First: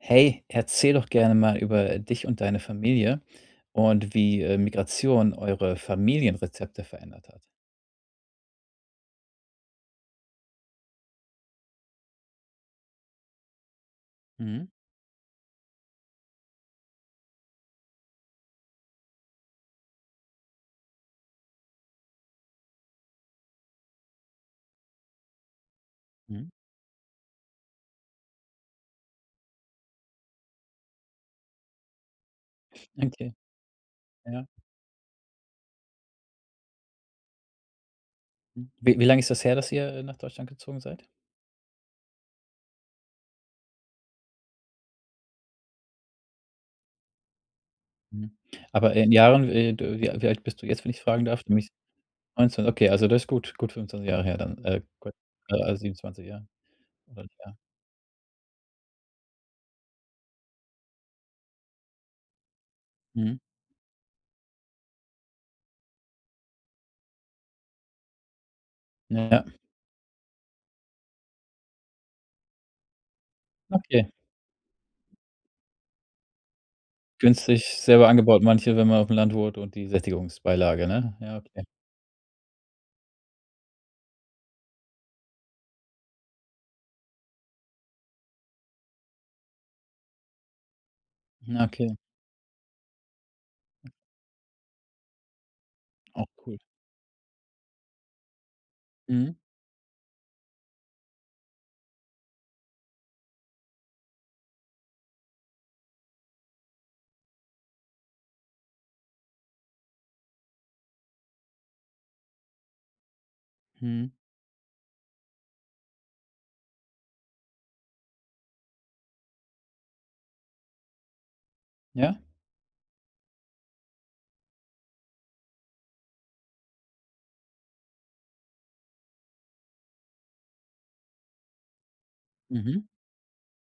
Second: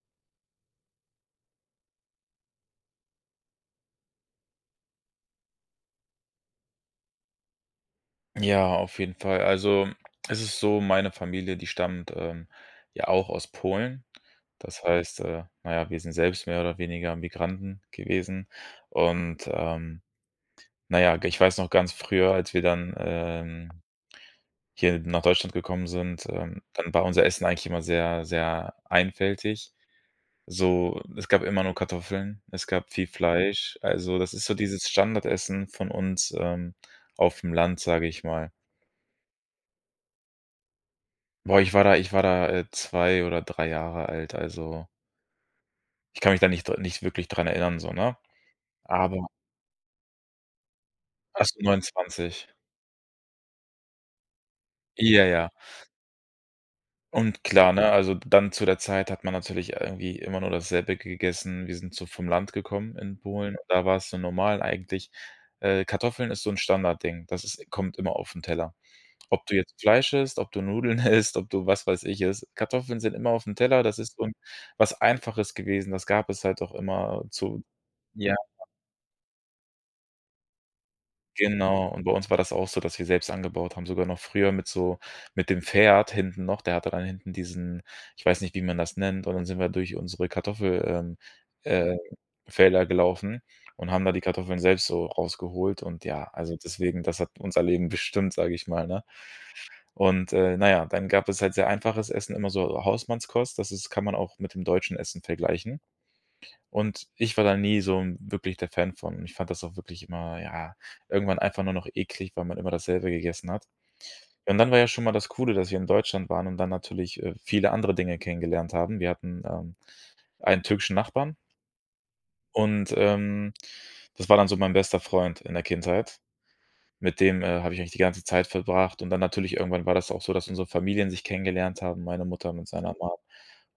Hey, erzähl doch gerne mal über dich und deine Familie und wie, äh, Migration eure Familienrezepte verändert hat. Ja, auf jeden Fall. Also es ist so, meine Familie, die stammt, ähm, ja auch aus Polen. Mhm. Das heißt, äh, na ja, wir sind selbst mehr oder weniger Migranten gewesen. Und, ähm, na ja, g ich weiß noch, ganz früher, als wir dann, ähm, hier nach Deutschland gekommen sind, Mhm. ähm, dann war unser Essen eigentlich immer sehr, sehr einfältig. So, es gab immer nur Kartoffeln, es gab viel Okay. Fleisch. Also, das Ja. ist so dieses Standardessen von uns, ähm, aufm Land, sage ich mal. M w wie lang ist das her, dass ihr nach Deutschland gezogen seid? Boah, ich war da ich war da, äh, 2 oder 3 Jahre alt, also ich kann mich da nicht dr nicht wirklich dran erinnern so, ne. Mhm, aber in Aber Jahren, äh d wie al wie alt bist du jetzt, wenn ich fragen darf? Fast [unintelligible] 29. 19, okay, also das ist gut, gut 25 Jahre her, dann, äh, gu Ja, ja. ah 27 Jahre, Und ja. klar, ne, also dann zu der Zeit hat man natürlich irgendwie immer nur dasselbe gegessen. Wir sind so vom Land gekommen in Mhm. Polen. Da war es so normal eigentlich, äh Kartoffeln ist so 'n Standardding. Das ist-– kommt immer aufn Teller. Na ja. Ob du jetzt Fleisch isst, ob du Nudeln isst, ob du, was weiß ich, isst, Kartoffeln sind immer aufn Teller, das Okay. ist so 'n was Einfaches gewesen, das gab es halt doch immerzu. Günstig selber Ja. angebaut manche, wenn man aufm Land wohnt und die Sättigungsbeilage, ne? Ja, okay. Genau. Und bei uns war das auch so, dass wir selbst angebaut haben, sogar noch früher mit so mit dem Pferd hinten noch. Der hatte dann hinten diesen, ich weiß nicht, wie man das nennt, und dann sind wir durch unsere Kartoffel, ähm, Na, okay. äh, Felder gelaufen und haben da die Kartoffeln selbst so rausgeholt und ja. Auch Also cool. deswegen, das hat unser Leben bestimmt, sage ich mal, ne? Mhm. Und, äh, na ja, dann gab es halt sehr einfaches Essen, immer so Hausmannskost, das ist kann man auch mit dem deutschen Essen vergleichen. Und ich war da nie so 'n wirklich der Fan von. Ich fand das auch wirklich immer, ja, irgendwann einfach nur noch eklig, weil man immer dasselbe gegessen hat. Mhm. Und dann war ja schon mal das Coole, dass wir in Deutschland waren und dann natürlich, äh, viele andere Dinge kennengelernt haben. Wir hatten, ähm, einen türkischen Nachbarn Ja. und, ähm, das war dann so mein bester Freund in der Kindheit. Mit dem, äh, habe ich eigentlich die ganze Zeit verbracht und dann natürlich, irgendwann war das auch so, dass unsere Familien sich kennengelernt haben, meine Mutter mit Mhm. seiner Mom.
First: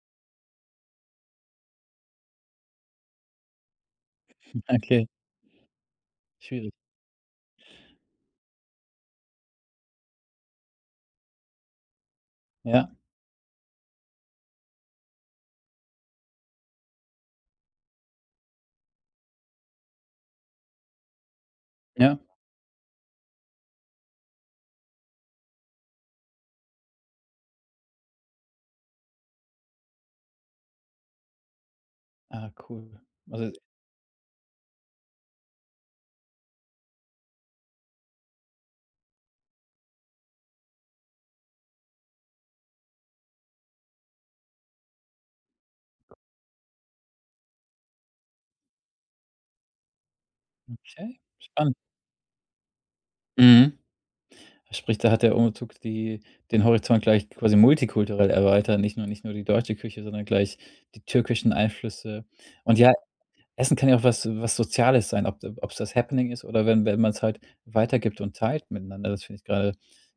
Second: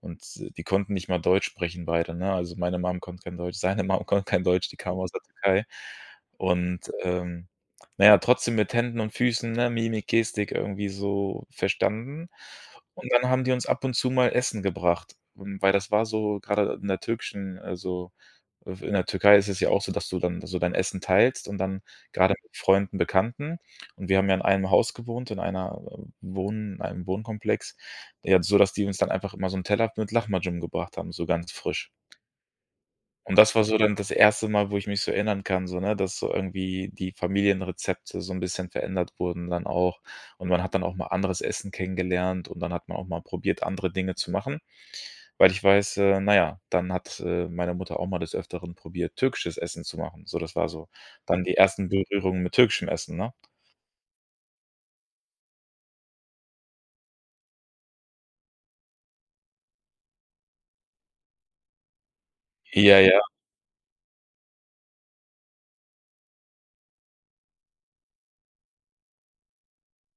Und die konnten nicht mal Deutsch sprechen, beide, ne? Also, meine Mum konnte kein Deutsch, seine Mum konnte kein Deutsch, die kamen Okay. aus der Türkei. Schwierig. Und, ähm, na ja, trotzdem mit Händen und Füßen, ne, Mimik, Gestik irgendwie so verstanden. Ja. Und dann haben die uns ab und zu mal Essen gebracht. Und weil, das war so, gerade in der türkischen, also f in der Türkei ist es ja auch so, dass du dann so dein Essen teilst und dann Ja. gerade mit Freunden, Bekannten. Und wir haben ja in einem Haus gewohnt, in einer Wohn in einem Wohnkomplex, ja, so, dass die uns dann einfach immer so 'n Teller mit Lahmacun gebracht haben, so ganz frisch. Ah cool. Und Also das war so dann das erste Mal, wo ich mich so erinnern kann, so, ne, dass so irgendwie die Familienrezepte so 'n bisschen verändert wurden dann auch. Und man hat dann auch mal anderes Essen kennengelernt und dann hat man auch mal probiert, andere Dinge zu machen, weil ich weiß äh, na ja, dann hat, äh, meine Mutter auch mal des Öfteren probiert, türkisches Essen zu machen. So, das war so Okay, dann die spannend. ersten Berührungen mit türkischem Essen, ne? Mhm. Sprich, da hat der Umzug die den Horizont gleich quasi multikulturell erweitert. Nicht nur nicht nur die deutsche Küche, sondern gleich die türkischen Einflüsse. Und ja, Ja, ja. Essen kann ja auch was was Soziales sein, ob d obs das Happening ist oder wenn wenn man es halt weitergibt und teilt miteinander. Das finde ich gerade,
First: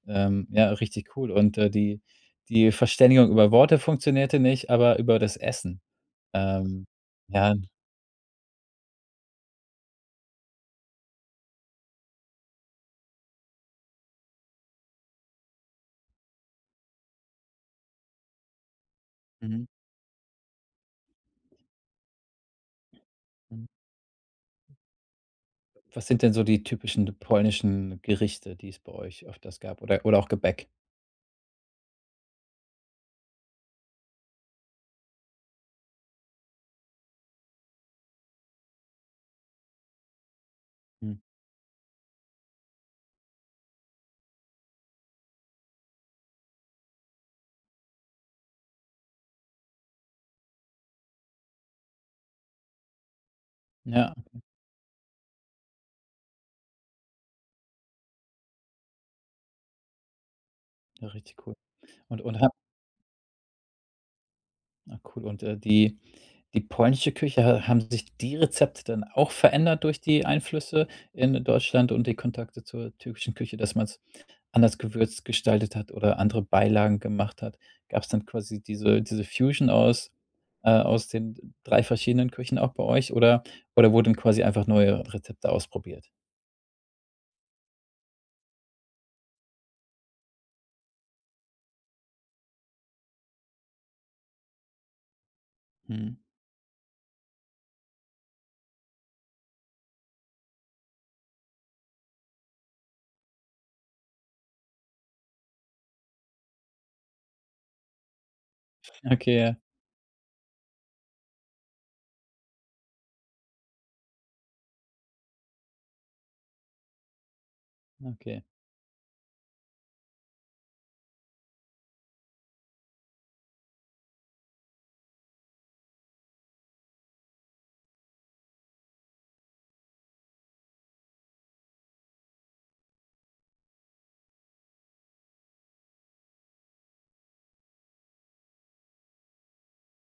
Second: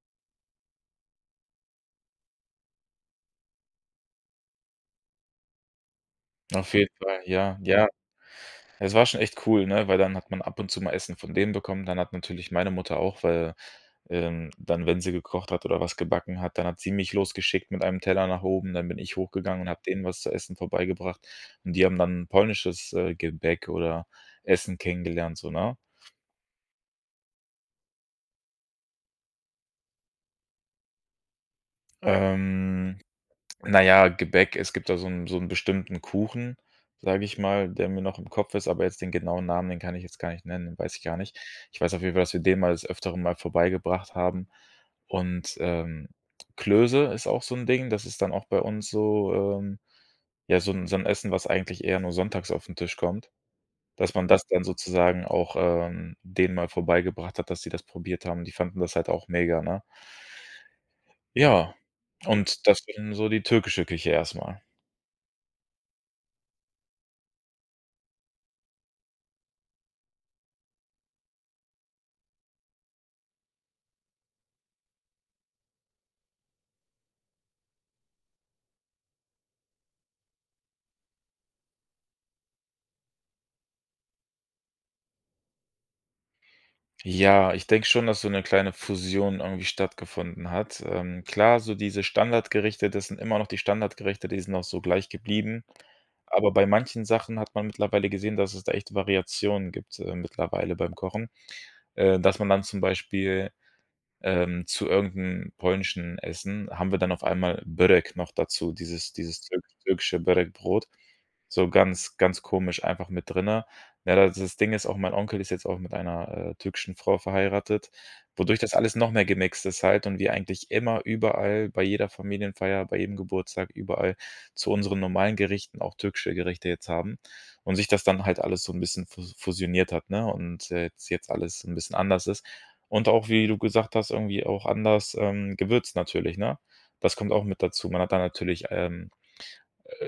ähm, ja, richtig cool. Und, äh, die die Verständigung über Worte funktionierte nicht, aber über das Essen. Auf Ähm. jeden Fall, Ja. ja, ja. Es war schon echt cool, ne, weil dann hat man ab und zu mal Essen von denen bekommen. Dann hat natürlich meine Mutter auch, weil, ähm dann, wenn sie gekocht hat oder was gebacken hat, dann hat sie mich losgeschickt mit einem Teller nach oben. Dann bin ich hochgegangen Mhm. und hab denen was zu essen vorbeigebracht. Und die haben dann 'n polnisches, äh, Mhm. Gebäck oder Essen kennengelernt, so, ne? Was sind denn so die typischen polnischen Gerichte, die es bei euch öfters gab oder oder auch Gebäck? Ähm, na ja, Gebäck, es gibt da so 'n so 'n bestimmten Kuchen, sage ich mal, der mir noch im Kopf ist, aber jetzt den genauen Namen, den kann ich jetzt gar nicht nennen, den weiß ich gar Mhm. nicht. Ich weiß auf jeden Fall, dass wir den mal des Öfteren mal vorbeigebracht haben. Und, ähm, Klöße ist auch so 'n Ding, das ist dann auch bei uns so, ähm ja, so 'n so 'n Essen, was eigentlich eher nur sonntags auf 'n Tisch kommt. Ja. Dass man das dann sozusagen auch, ähm, denen mal vorbeigebracht hat, dass sie das probiert haben und die fanden das halt auch mega, ne? Ja richtig cool. Ja, Und und ha und das wäre dann so die türkische Küche erst mal. Na cool und, äh, die die polnische Küche, ha haben sich die Rezepte dann auch verändert durch die Einflüsse in Deutschland und die Kontakte zur türkischen Küche, dass man's anders gewürzt gestaltet hat oder andere Beilagen gemacht hat? Gab's dann quasi diese diese Fusion aus, äh, aus den 3 verschiedenen Küchen auch bei euch oder oder wurden quasi einfach neue Rezepte ausprobiert? Ja, ich denke schon, dass so 'ne kleine Fusion irgendwie stattgefunden hat. Ähm, klar, so diese Standardgerichte, das sind immer noch die Standardgerichte, die sind auch so gleich geblieben. Mhm. Aber bei manchen Sachen hat man mittlerweile gesehen, dass es da echte Variationen gibt, äh, mittlerweile beim Kochen. Äh, dass man dann zum Beispiel, ähm, zu irgend 'n polnischen Essen, haben wir dann auf einmal Börek noch dazu, dieses Okay. dieses Ja. türki türkische Börek Brot. So ganz ganz komisch einfach mit drinnen. Na das-das Ding ist auch, mein Onkel ist jetzt auch mit einer, äh, türkischen Frau verheiratet, Ah. Okay. wodurch das alles noch mehr gemixt ist halt und wir eigentlich immer, überall, bei jeder Familienfeier, bei jedem Geburtstag, überall zu unseren normalen Gerichten auch türkische Gerichte jetzt haben. Und sich das dann halt alles so 'n bisschen fus fusioniert hat, ne? Und, äh, jetz jetzt alles 'n bisschen anders ist. Und auch, wie du gesagt hast, irgendwie auch anders, ähm, gewürzt natürlich, ne? Das kommt auch mit dazu. Man hat da natürlich, ähm,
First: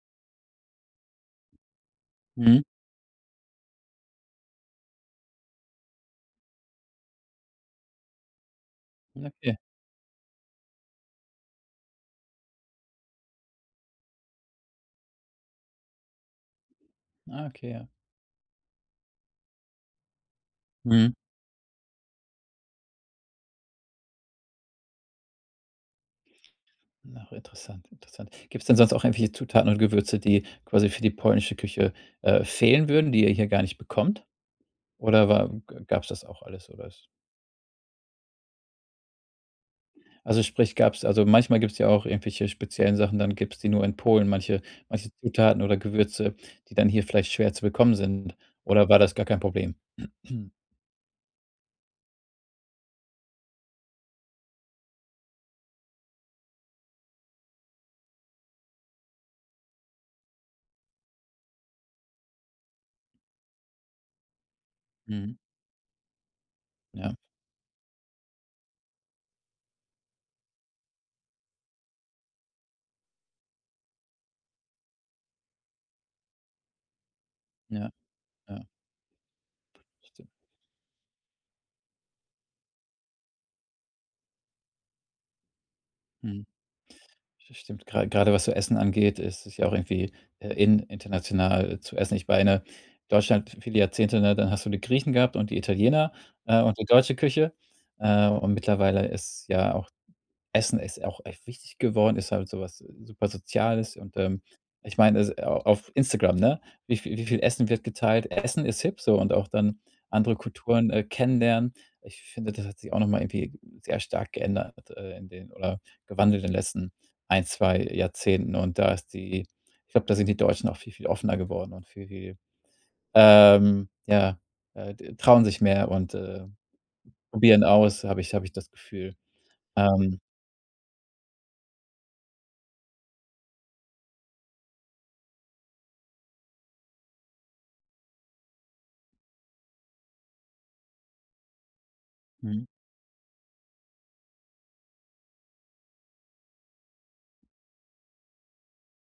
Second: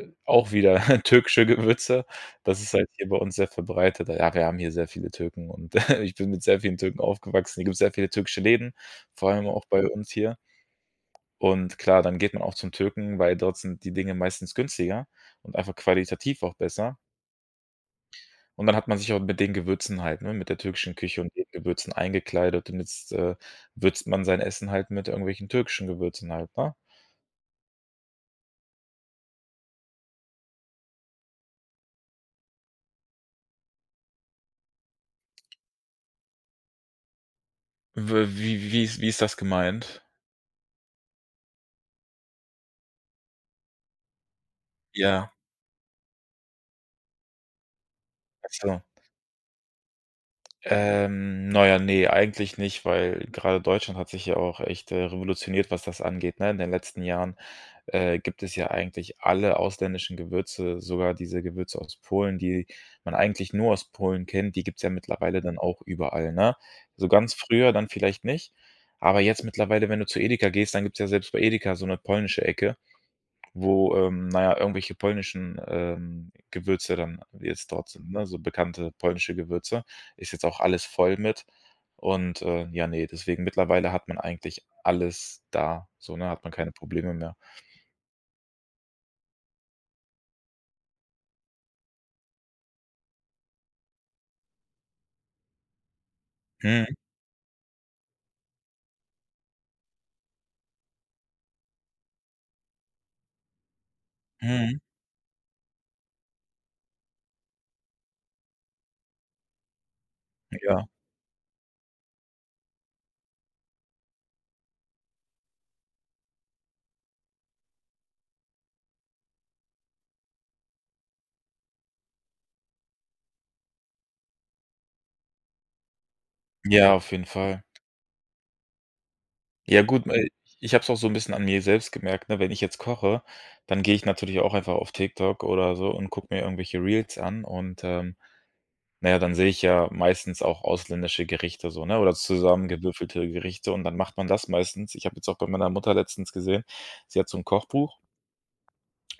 äh, auch wieder türkische Gewürze. Mhm. Das ist halt hier bei uns sehr verbreitet. Ah ja, wir haben hier sehr viele Türken und ich bin mit sehr vielen Türken aufgewachsen. Hier gibt's sehr viele türkische Läden, Ja. vor allem Okay. auch bei uns hier. Und klar, dann geht man auch zum Türken, weil dort sind die Dinge meistens günstiger und einfach qualitativ auch besser. Ah, okay, ja. Und dann hat man sich auch mit den Gewürzen halt, ne, mit der türkischen Mhm. Küche und den Gewürzen eingekleidet damit's, äh, würzt man sein Essen halt mit irgendwelchen türkischen Gewürzen halt, ne? Auch interessant, interessant. Gibt's denn sonst auch irgendwelche Zutaten und Gewürze, die quasi für die polnische Küche, äh, fehlen würden, die ihr hier gar nicht bekommt? Oder wa g gab's das auch alles, sowas? W wie wie ist wie ist ist das gemeint? Also sprich, gab es also manchmal gibt es ja auch irgendwelche speziellen Sachen, dann gibt es die nur in Polen, manche manche Ja. Zutaten oder Gewürze, die dann hier vielleicht schwer zu bekommen sind Ach so. oder war das gar kein Problem? Ähm, na ja, ne, eigentlich nicht, weil gerade Deutschland hat sich ja auch echt, äh, revolutioniert, was das angeht, ne? In den letzten Jahren, äh, gibt es ja eigentlich alle ausländischen Gewürze, sogar diese Gewürze aus Polen, die man eigentlich nur aus Polen kennt, die gibt es ja Mhm. mittlerweile dann auch überall, ne? So Ja. ganz früher dann vielleicht nicht. Aber jetzt mittlerweile, wenn du zu Edeka gehst, dann gibt es ja selbst bei Edeka so 'ne polnische Ecke, wo, ähm, na ja, irgendwelche polnischen, ähm, Gewürze dann jetzt dort Ja. sind, ne, so Ja. bekannte polnische Gewürze. Ist jetzt auch alles voll mit und äh, ja, ne, deswegen, mittlerweile hat man eigentlich alles da so, ne, hat Mhm. man keine Probleme mehr. Das stimmt, gra grade was so Essen angeht, ist es ja auch irgendwie in international zu essen. Ich meine, Deutschland, viele Jahrzehnte ne, dann hast du die Griechen gehabt und die Italiener, äh, und die Mhm. deutsche Küche. Äh, und mittlerweile ist ja auch Essen ist auch echt wichtig geworden, ist halt so was super Soziales und, ähm, Mhm. ich meine, es au auf Instagram, ne, wie vie wie viel Essen wird geteilt? Essen ist hip, so und auch dann andere Ja. Kulturen, äh, kennenlernen. Ich finde, das hat sich auch noch mal irgendwie sehr stark geändert, äh, in den oder gewandelt in den letzten 1, 2 Jahrzehnten und da ist die ich glaube, da sind die Deutschen auch viel, viel offener geworden und viel, viel, ähm, ja, äh, d trauen sich mehr und, äh, Ja, auf jeden Fall. probieren aus, habe ich habe ich das Gefühl. Ja gut, Ähm. weil ich habe es auch so 'n bisschen an mir selbst gemerkt, ne? Wenn ich jetzt koche, dann gehe ich natürlich auch einfach auf TikTok oder so und guck mir irgendwelche Reels an. Und, ähm, na ja, dann sehe ich ja meistens auch ausländische Gerichte so, ne? Oder Mhm. zusammengewürfelte Gerichte und dann macht man das meistens. Ich habe jetzt auch bei meiner Mutter letztens gesehen, sie hat so 'n Kochbuch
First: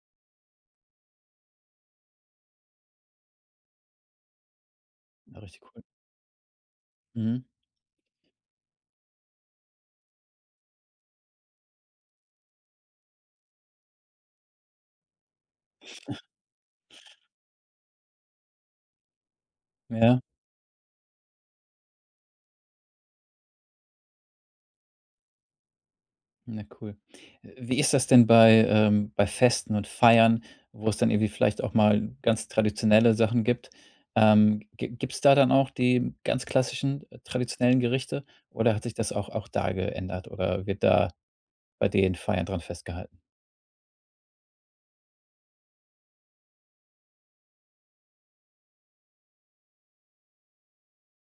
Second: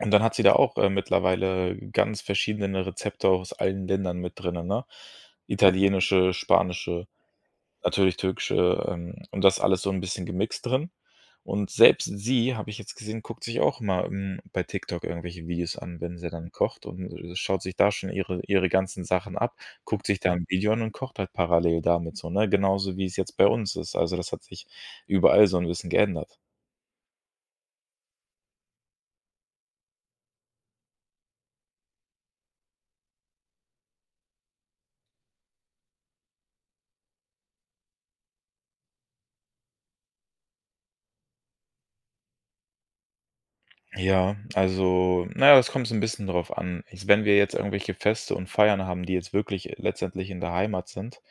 und dann hat sie da auch, äh, mittlerweile ganz verschiedene Rezepte aus allen Ländern mit drinnen, ne? Richtig cool. Italienische, spanische, Mhm. natürlich türkische, ähm, und da ist alles so 'n bisschen gemixt drin. Und selbst sie, habe ich jetzt gesehen, guckt sich auch mal, hm, bei TikTok irgendwelche Videos an, wenn sie dann kocht und, äh, schaut sich da schon ihre ihre ganzen Sachen ab, guckt sich Ja. da 'n Video an und kocht halt parallel damit so, ne? Genauso wie es jetzt bei uns ist. Also das hat sich überall so 'n bisschen geändert. Ja, cool. Wie ist das denn bei, ähm, bei Festen und Feiern, wo es dann irgendwie vielleicht auch mal ganz traditionelle Sachen gibt? Ähm, gi gibt es da dann auch die ganz klassischen traditionellen Gerichte oder hat sich das auch auch da geändert oder wird da bei den Feiern dran festgehalten? Ja, also, na ja, es kommt so 'n bisschen drauf an. Ich wenn wir jetzt irgendwelche Feste und Feiern haben, die jetzt wirklich e letztendlich in der Heimat sind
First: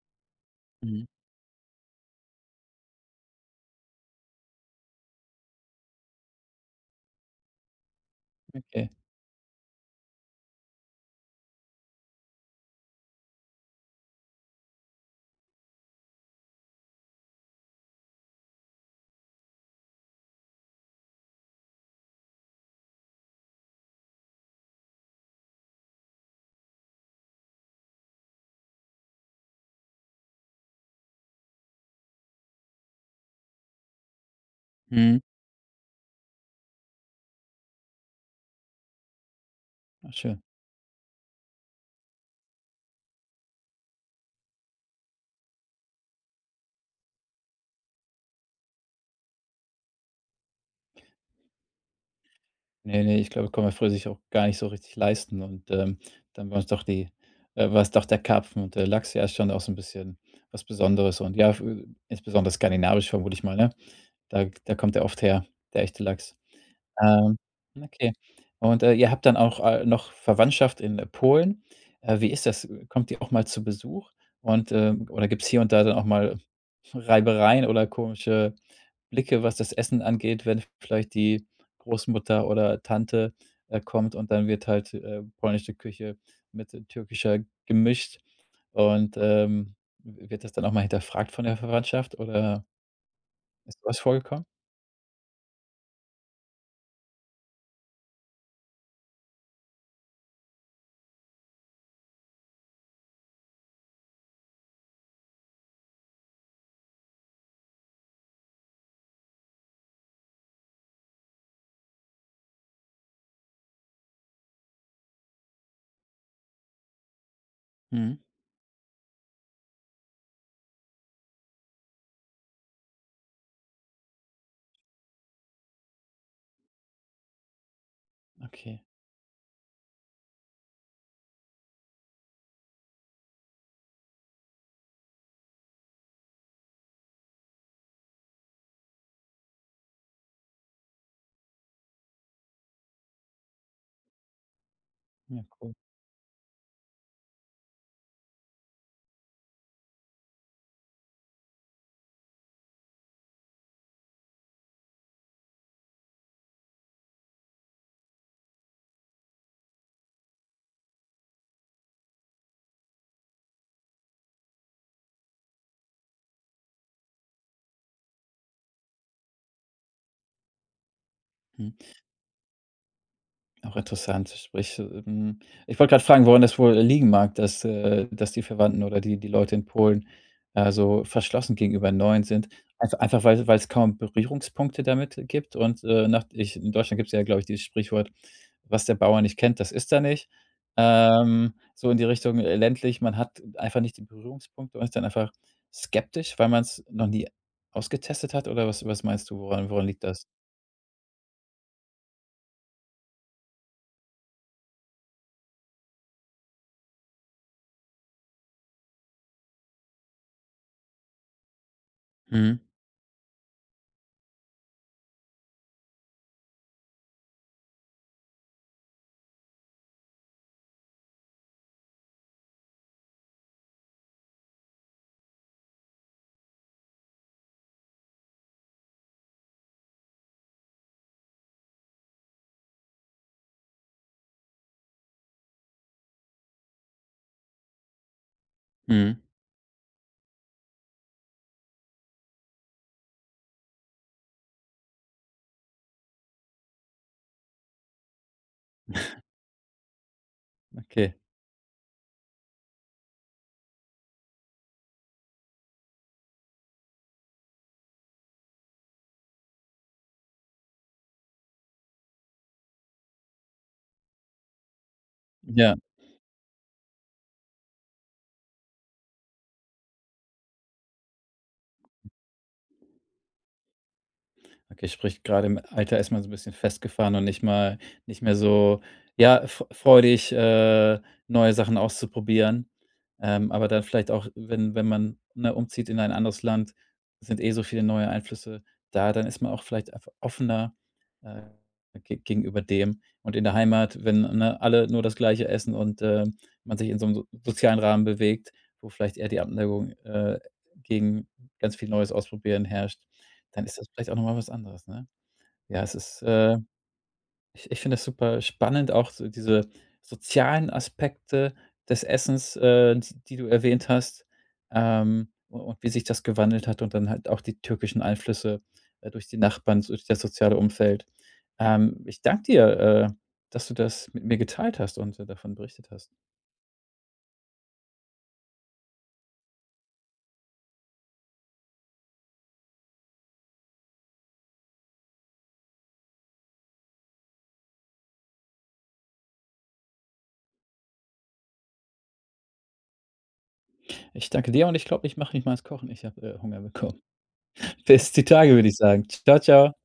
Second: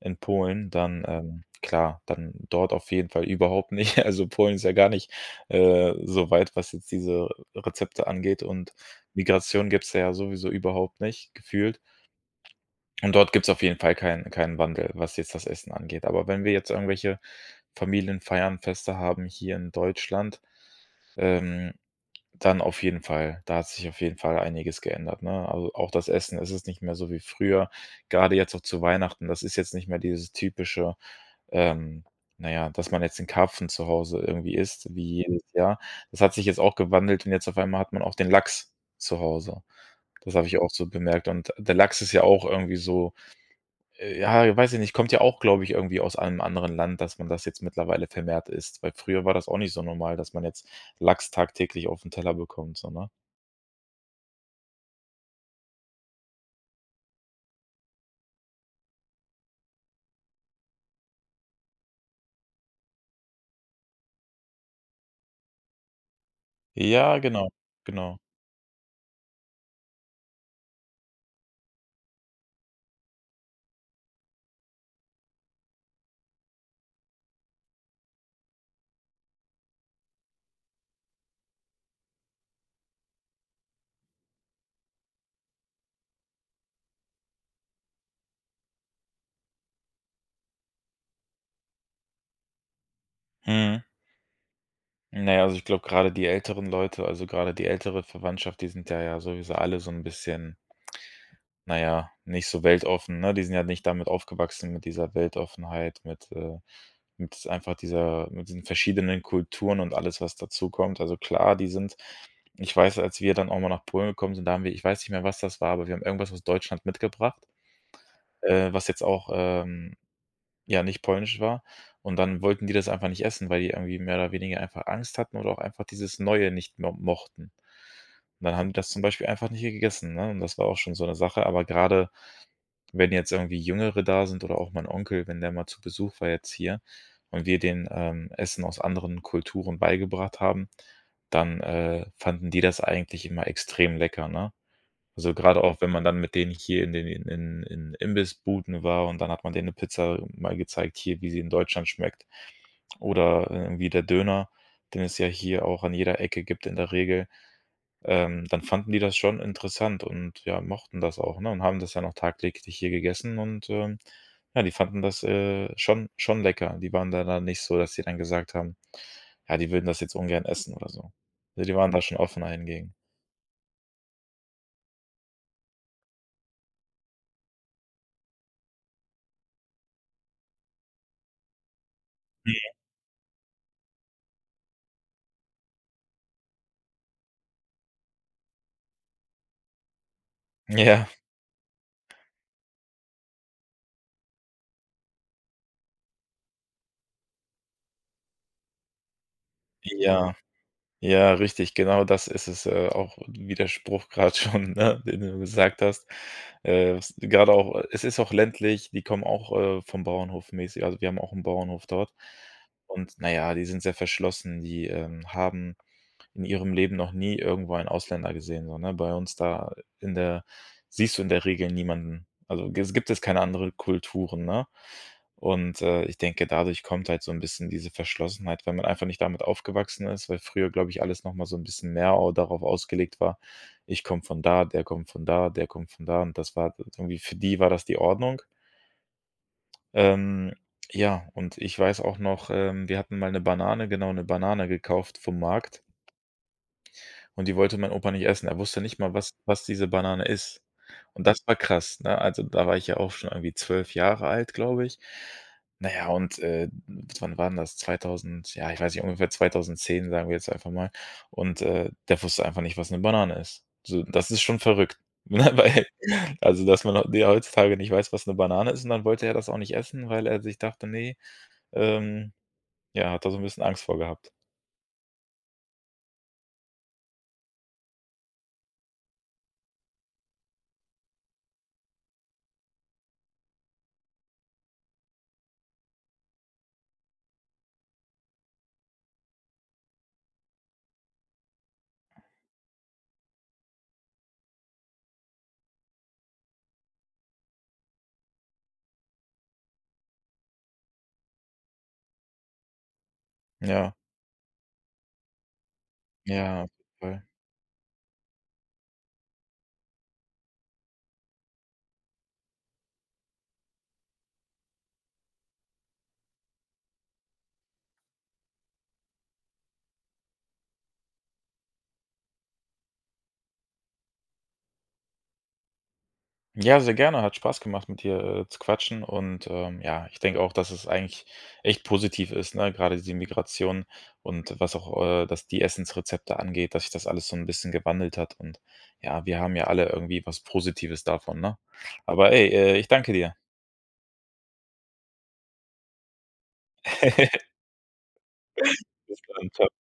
in Polen, Mhm. dann ähm, klar, dann dort auf jeden Fall überhaupt nicht. Also Polen ist ja gar nicht, äh, soweit, was jetzt diese Rezepte angeht und Okay. Migration gibt's da ja sowieso überhaupt nicht gefühlt. Und dort gibt's auf jeden Fall keinen keinen Wandel, was jetzt das Essen angeht. Aber wenn wir jetzt irgendwelche Familienfeiern, Feste haben hier in Deutschland, ähm, dann auf jeden Fall! Da hat sich auf jeden Fall einiges geändert, ne? Also auch das Essen es ist nicht mehr so wie früher, grade jetzt auch zu Weihnachten. Das ist jetzt nicht mehr dieses typische, ähm, na ja, dass man jetzt den Karpfen zu Hause irgendwie isst, Mhm. wie jedes Jahr. Das hat sich jetzt auch gewandelt und jetzt auf einmal hat man auch den Lachs zu Hause. Ach Das schön. habe ich auch so bemerkt. Und der Lachs ist ja auch irgendwie so, äh ja, weiß ich nicht, kommt ja auch, glaube ich, irgendwie aus einem anderen Land, dass man das jetzt mittlerweile vermehrt isst. Weil früher war das auch nicht so normal, dass man jetzt Lachs tagtäglich auf den Teller bekommt, Ne, sondern ne, ich glaube, konnte man früher sich auch gar nicht so richtig leisten und, ähm, dann war's doch die äh, war's doch der Karpfen und der Lachs, ja, ist schon auch so 'n bisschen was Besonderes und ja, fü insbesondere skandinavisch vermute ich mal, ne? Da g da kommt der oft her, der echte Lachs. Ja! Ähm, Genau, okay. genau. Und, äh, ihr habt dann auch, äh, noch Verwandtschaft in, äh, Polen. Äh, wie ist das? Kommt die auch mal zu Besuch? Und, äh oder gibt's hier und da dann auch mal Reibereien oder komische Blicke, was das Essen angeht, wenn vielleicht die Großmutter oder Tante, äh, kommt und dann wird halt, äh, polnische Küche mit, äh, türkischer gemischt und, ähm, w wird das dann auch mal hinterfragt von der Verwandtschaft oder ist Mhm. sowas vorgekommen? Na ja, also ich glaube grade die älteren Leute, also grade die ältere Verwandtschaft, die sind da ja sowieso alle so 'n bisschen na ja, nicht so weltoffen, ne? Die sind ja nicht damit aufgewachsen mit dieser Weltoffenheit, mit äh, mit einfach dieser mit diesen verschiedenen Kulturen und alles, was dazukommt. Also klar, die sind ich weiß, als wir dann auch mal nach Polen gekommen sind, da haben wir ich weiß nicht mehr, was das war, aber wir haben irgendwas aus Deutschland mitgebracht, Mhm. äh, was jetzt auch, ähm, ja, nicht polnisch war. Und dann wollten die das einfach nicht essen, weil die irgendwie mehr oder weniger einfach Angst hatten oder auch einfach dieses Neue nicht mo mochten. Und dann haben die Okay. das zum Beispiel einfach nicht hier gegessen, ne? Und das war auch schon so 'ne Sache. Aber grade, wenn jetzt irgendwie Jüngere da sind oder auch mein Onkel, wenn der mal zu Besuch war jetzt hier und wir denen, ähm, Essen aus anderen Kulturen beigebracht haben, dann, äh, fanden die das eigentlich immer extrem lecker, ne? Also Ja grade cool. auch, wenn man dann mit denen hier in den in in in Imbissbuden war und dann hat man denen 'ne Pizza, mal gezeigt, hier, wie sie in Deutschland schmeckt. Oder, äh, wie der Döner, den es ja hier auch an jeder Ecke gibt in der Regel, ähm, dann fanden die das schon interessant und, ja, mochten das auch, ne, und haben das dann auch tagtäglich hier gegessen und, ähm, ja, die fanden das, äh, schon schon lecker. Die waren da da nicht so, dass sie dann gesagt haben, ja, die würden das jetzt ungern essen oder so. Ne, Mhm die waren da schon offener hingegen. Auch interessant, sprich, hm ich wollte grad fragen, woran das wohl liegen mag, dass, äh dass die Verwandten oder die die Leute in Polen, äh, so verschlossen gegenüber Neuen sind. Mhm. Einfa einfach, weil weil's kaum Berührungspunkte damit gibt und, äh nach ich in Deutschland gibt's ja, glaube ich, dieses Sprichwort: „Was der Bauer nicht kennt, das isst er nicht“, Ja. ähm, so in die Richtung. Äh, ländlich, man hat einfach nicht die Berührungspunkte, man ist dann einfach skeptisch, weil man's noch nie ausgetestet hat oder was was meinst du, woran woran liegt das? Ja. Ja, richtig, genau. Das ist es, äh auch Widerspruch grad schon, ne? Den du gesagt hast. Äh, was gerade auch es ist auch ländlich, die kommen auch, äh, vom Bauernhof, mäßig. Also wir haben auch 'n Bauernhof dort Mhm. und, na ja, die sind sehr verschlossen. Die, ähm, haben in ihrem Leben noch nie irgendwo einen Ausländer gesehen, so, ne, bei uns da in der siehst du in der Regel niemanden. Also, g es gibt es keine andere Kulturen, ne? Und, äh, ich denke, dadurch kommt halt so 'n bisschen diese Verschlossenheit, weil man einfach nicht damit aufgewachsen ist. Weil früher, glaube ich, alles noch mal so 'n bisschen mehr au darauf ausgelegt war: Ich komme von da, der kommt von da, der kommt von da. Und das war irgendwie für die war das die Ordnung. Mhm. Ähm, ja, und ich weiß auch noch, ähm: Wir hatten mal 'ne Banane genau, 'ne Banane gekauft vom Markt und die wollte mein Opa nicht essen. Er wusste nicht mal, was was diese Banane ist. Okay. Und das war krass, ne? Also, da war ich ja auch schon irgendwie 12 Jahre alt, glaube ich. Na ja, und, äh, n wann war 'n das? 2000 ja, ich weiß nicht, ungefähr 2010, sagen wir jetzt einfach mal. Und, äh, der wusste einfach nicht, was 'ne Banane ist. So, das ist schon verrückt. Ne, M ja. weil also dass man heu die heutzutage nicht weiß, was 'ne Banane ist. Und dann wollte er das auch nicht essen, weil er sich dachte: „Ne.“ Ähm, ja, hat da so 'n bisschen Angst vor gehabt. Okay, spricht gerade im Alter ist man so 'n bisschen festgefahren und nicht mal nicht mehr so, ja, f freudig, äh, neue Sachen auszuprobieren. Ähm, aber dann vielleicht auch, wenn wenn man, ne, umzieht in ein anderes Land sind eh so viele neue Einflüsse da, dann ist man auch vielleicht einfach offener, äh, ge gegenüber dem. Und in der Heimat, wenn, ne, alle nur das Gleiche essen und, ähm, man sich in so 'nem so sozialen Rahmen bewegt, wo vielleicht eher die Abneigung, äh, gegen ganz viel Neues ausprobieren herrscht, dann ist das Ja. vielleicht auch noch mal was anderes, ne? Ja, es ist, äh Ja, voll. ich ich finde das super spannend auch so diese sozialen Aspekte des Essens, äh, s die du erwähnt hast, ähm, u und wie sich das gewandelt hat. Und dann halt auch die türkischen Einflüsse, äh, durch die Nachbarn, durch das soziale Umfeld. Ähm, ich danke dir, äh, dass du das mit mir geteilt hast und so davon berichtet hast. Ja, sehr gerne, hat Spaß gemacht, mit dir, äh, zu quatschen. Und, ähm, ja, ich denke auch, dass es eigentlich echt positiv ist, ne? Grade die Migration und was auch, äh dass die Essensrezepte angeht, dass sich das alles so 'n bisschen gewandelt hat. Und ja, wir haben ja alle irgendwie was Positives davon, ne? Aber, ey, äh, ich danke dir. Ich danke dir und ich glaube, ich mach nicht mal ans Kochen. Ich habe, äh, Hunger bekommen. Bis die Tage, würde ich sagen. Bis Tschau, dann, tschau. tschau.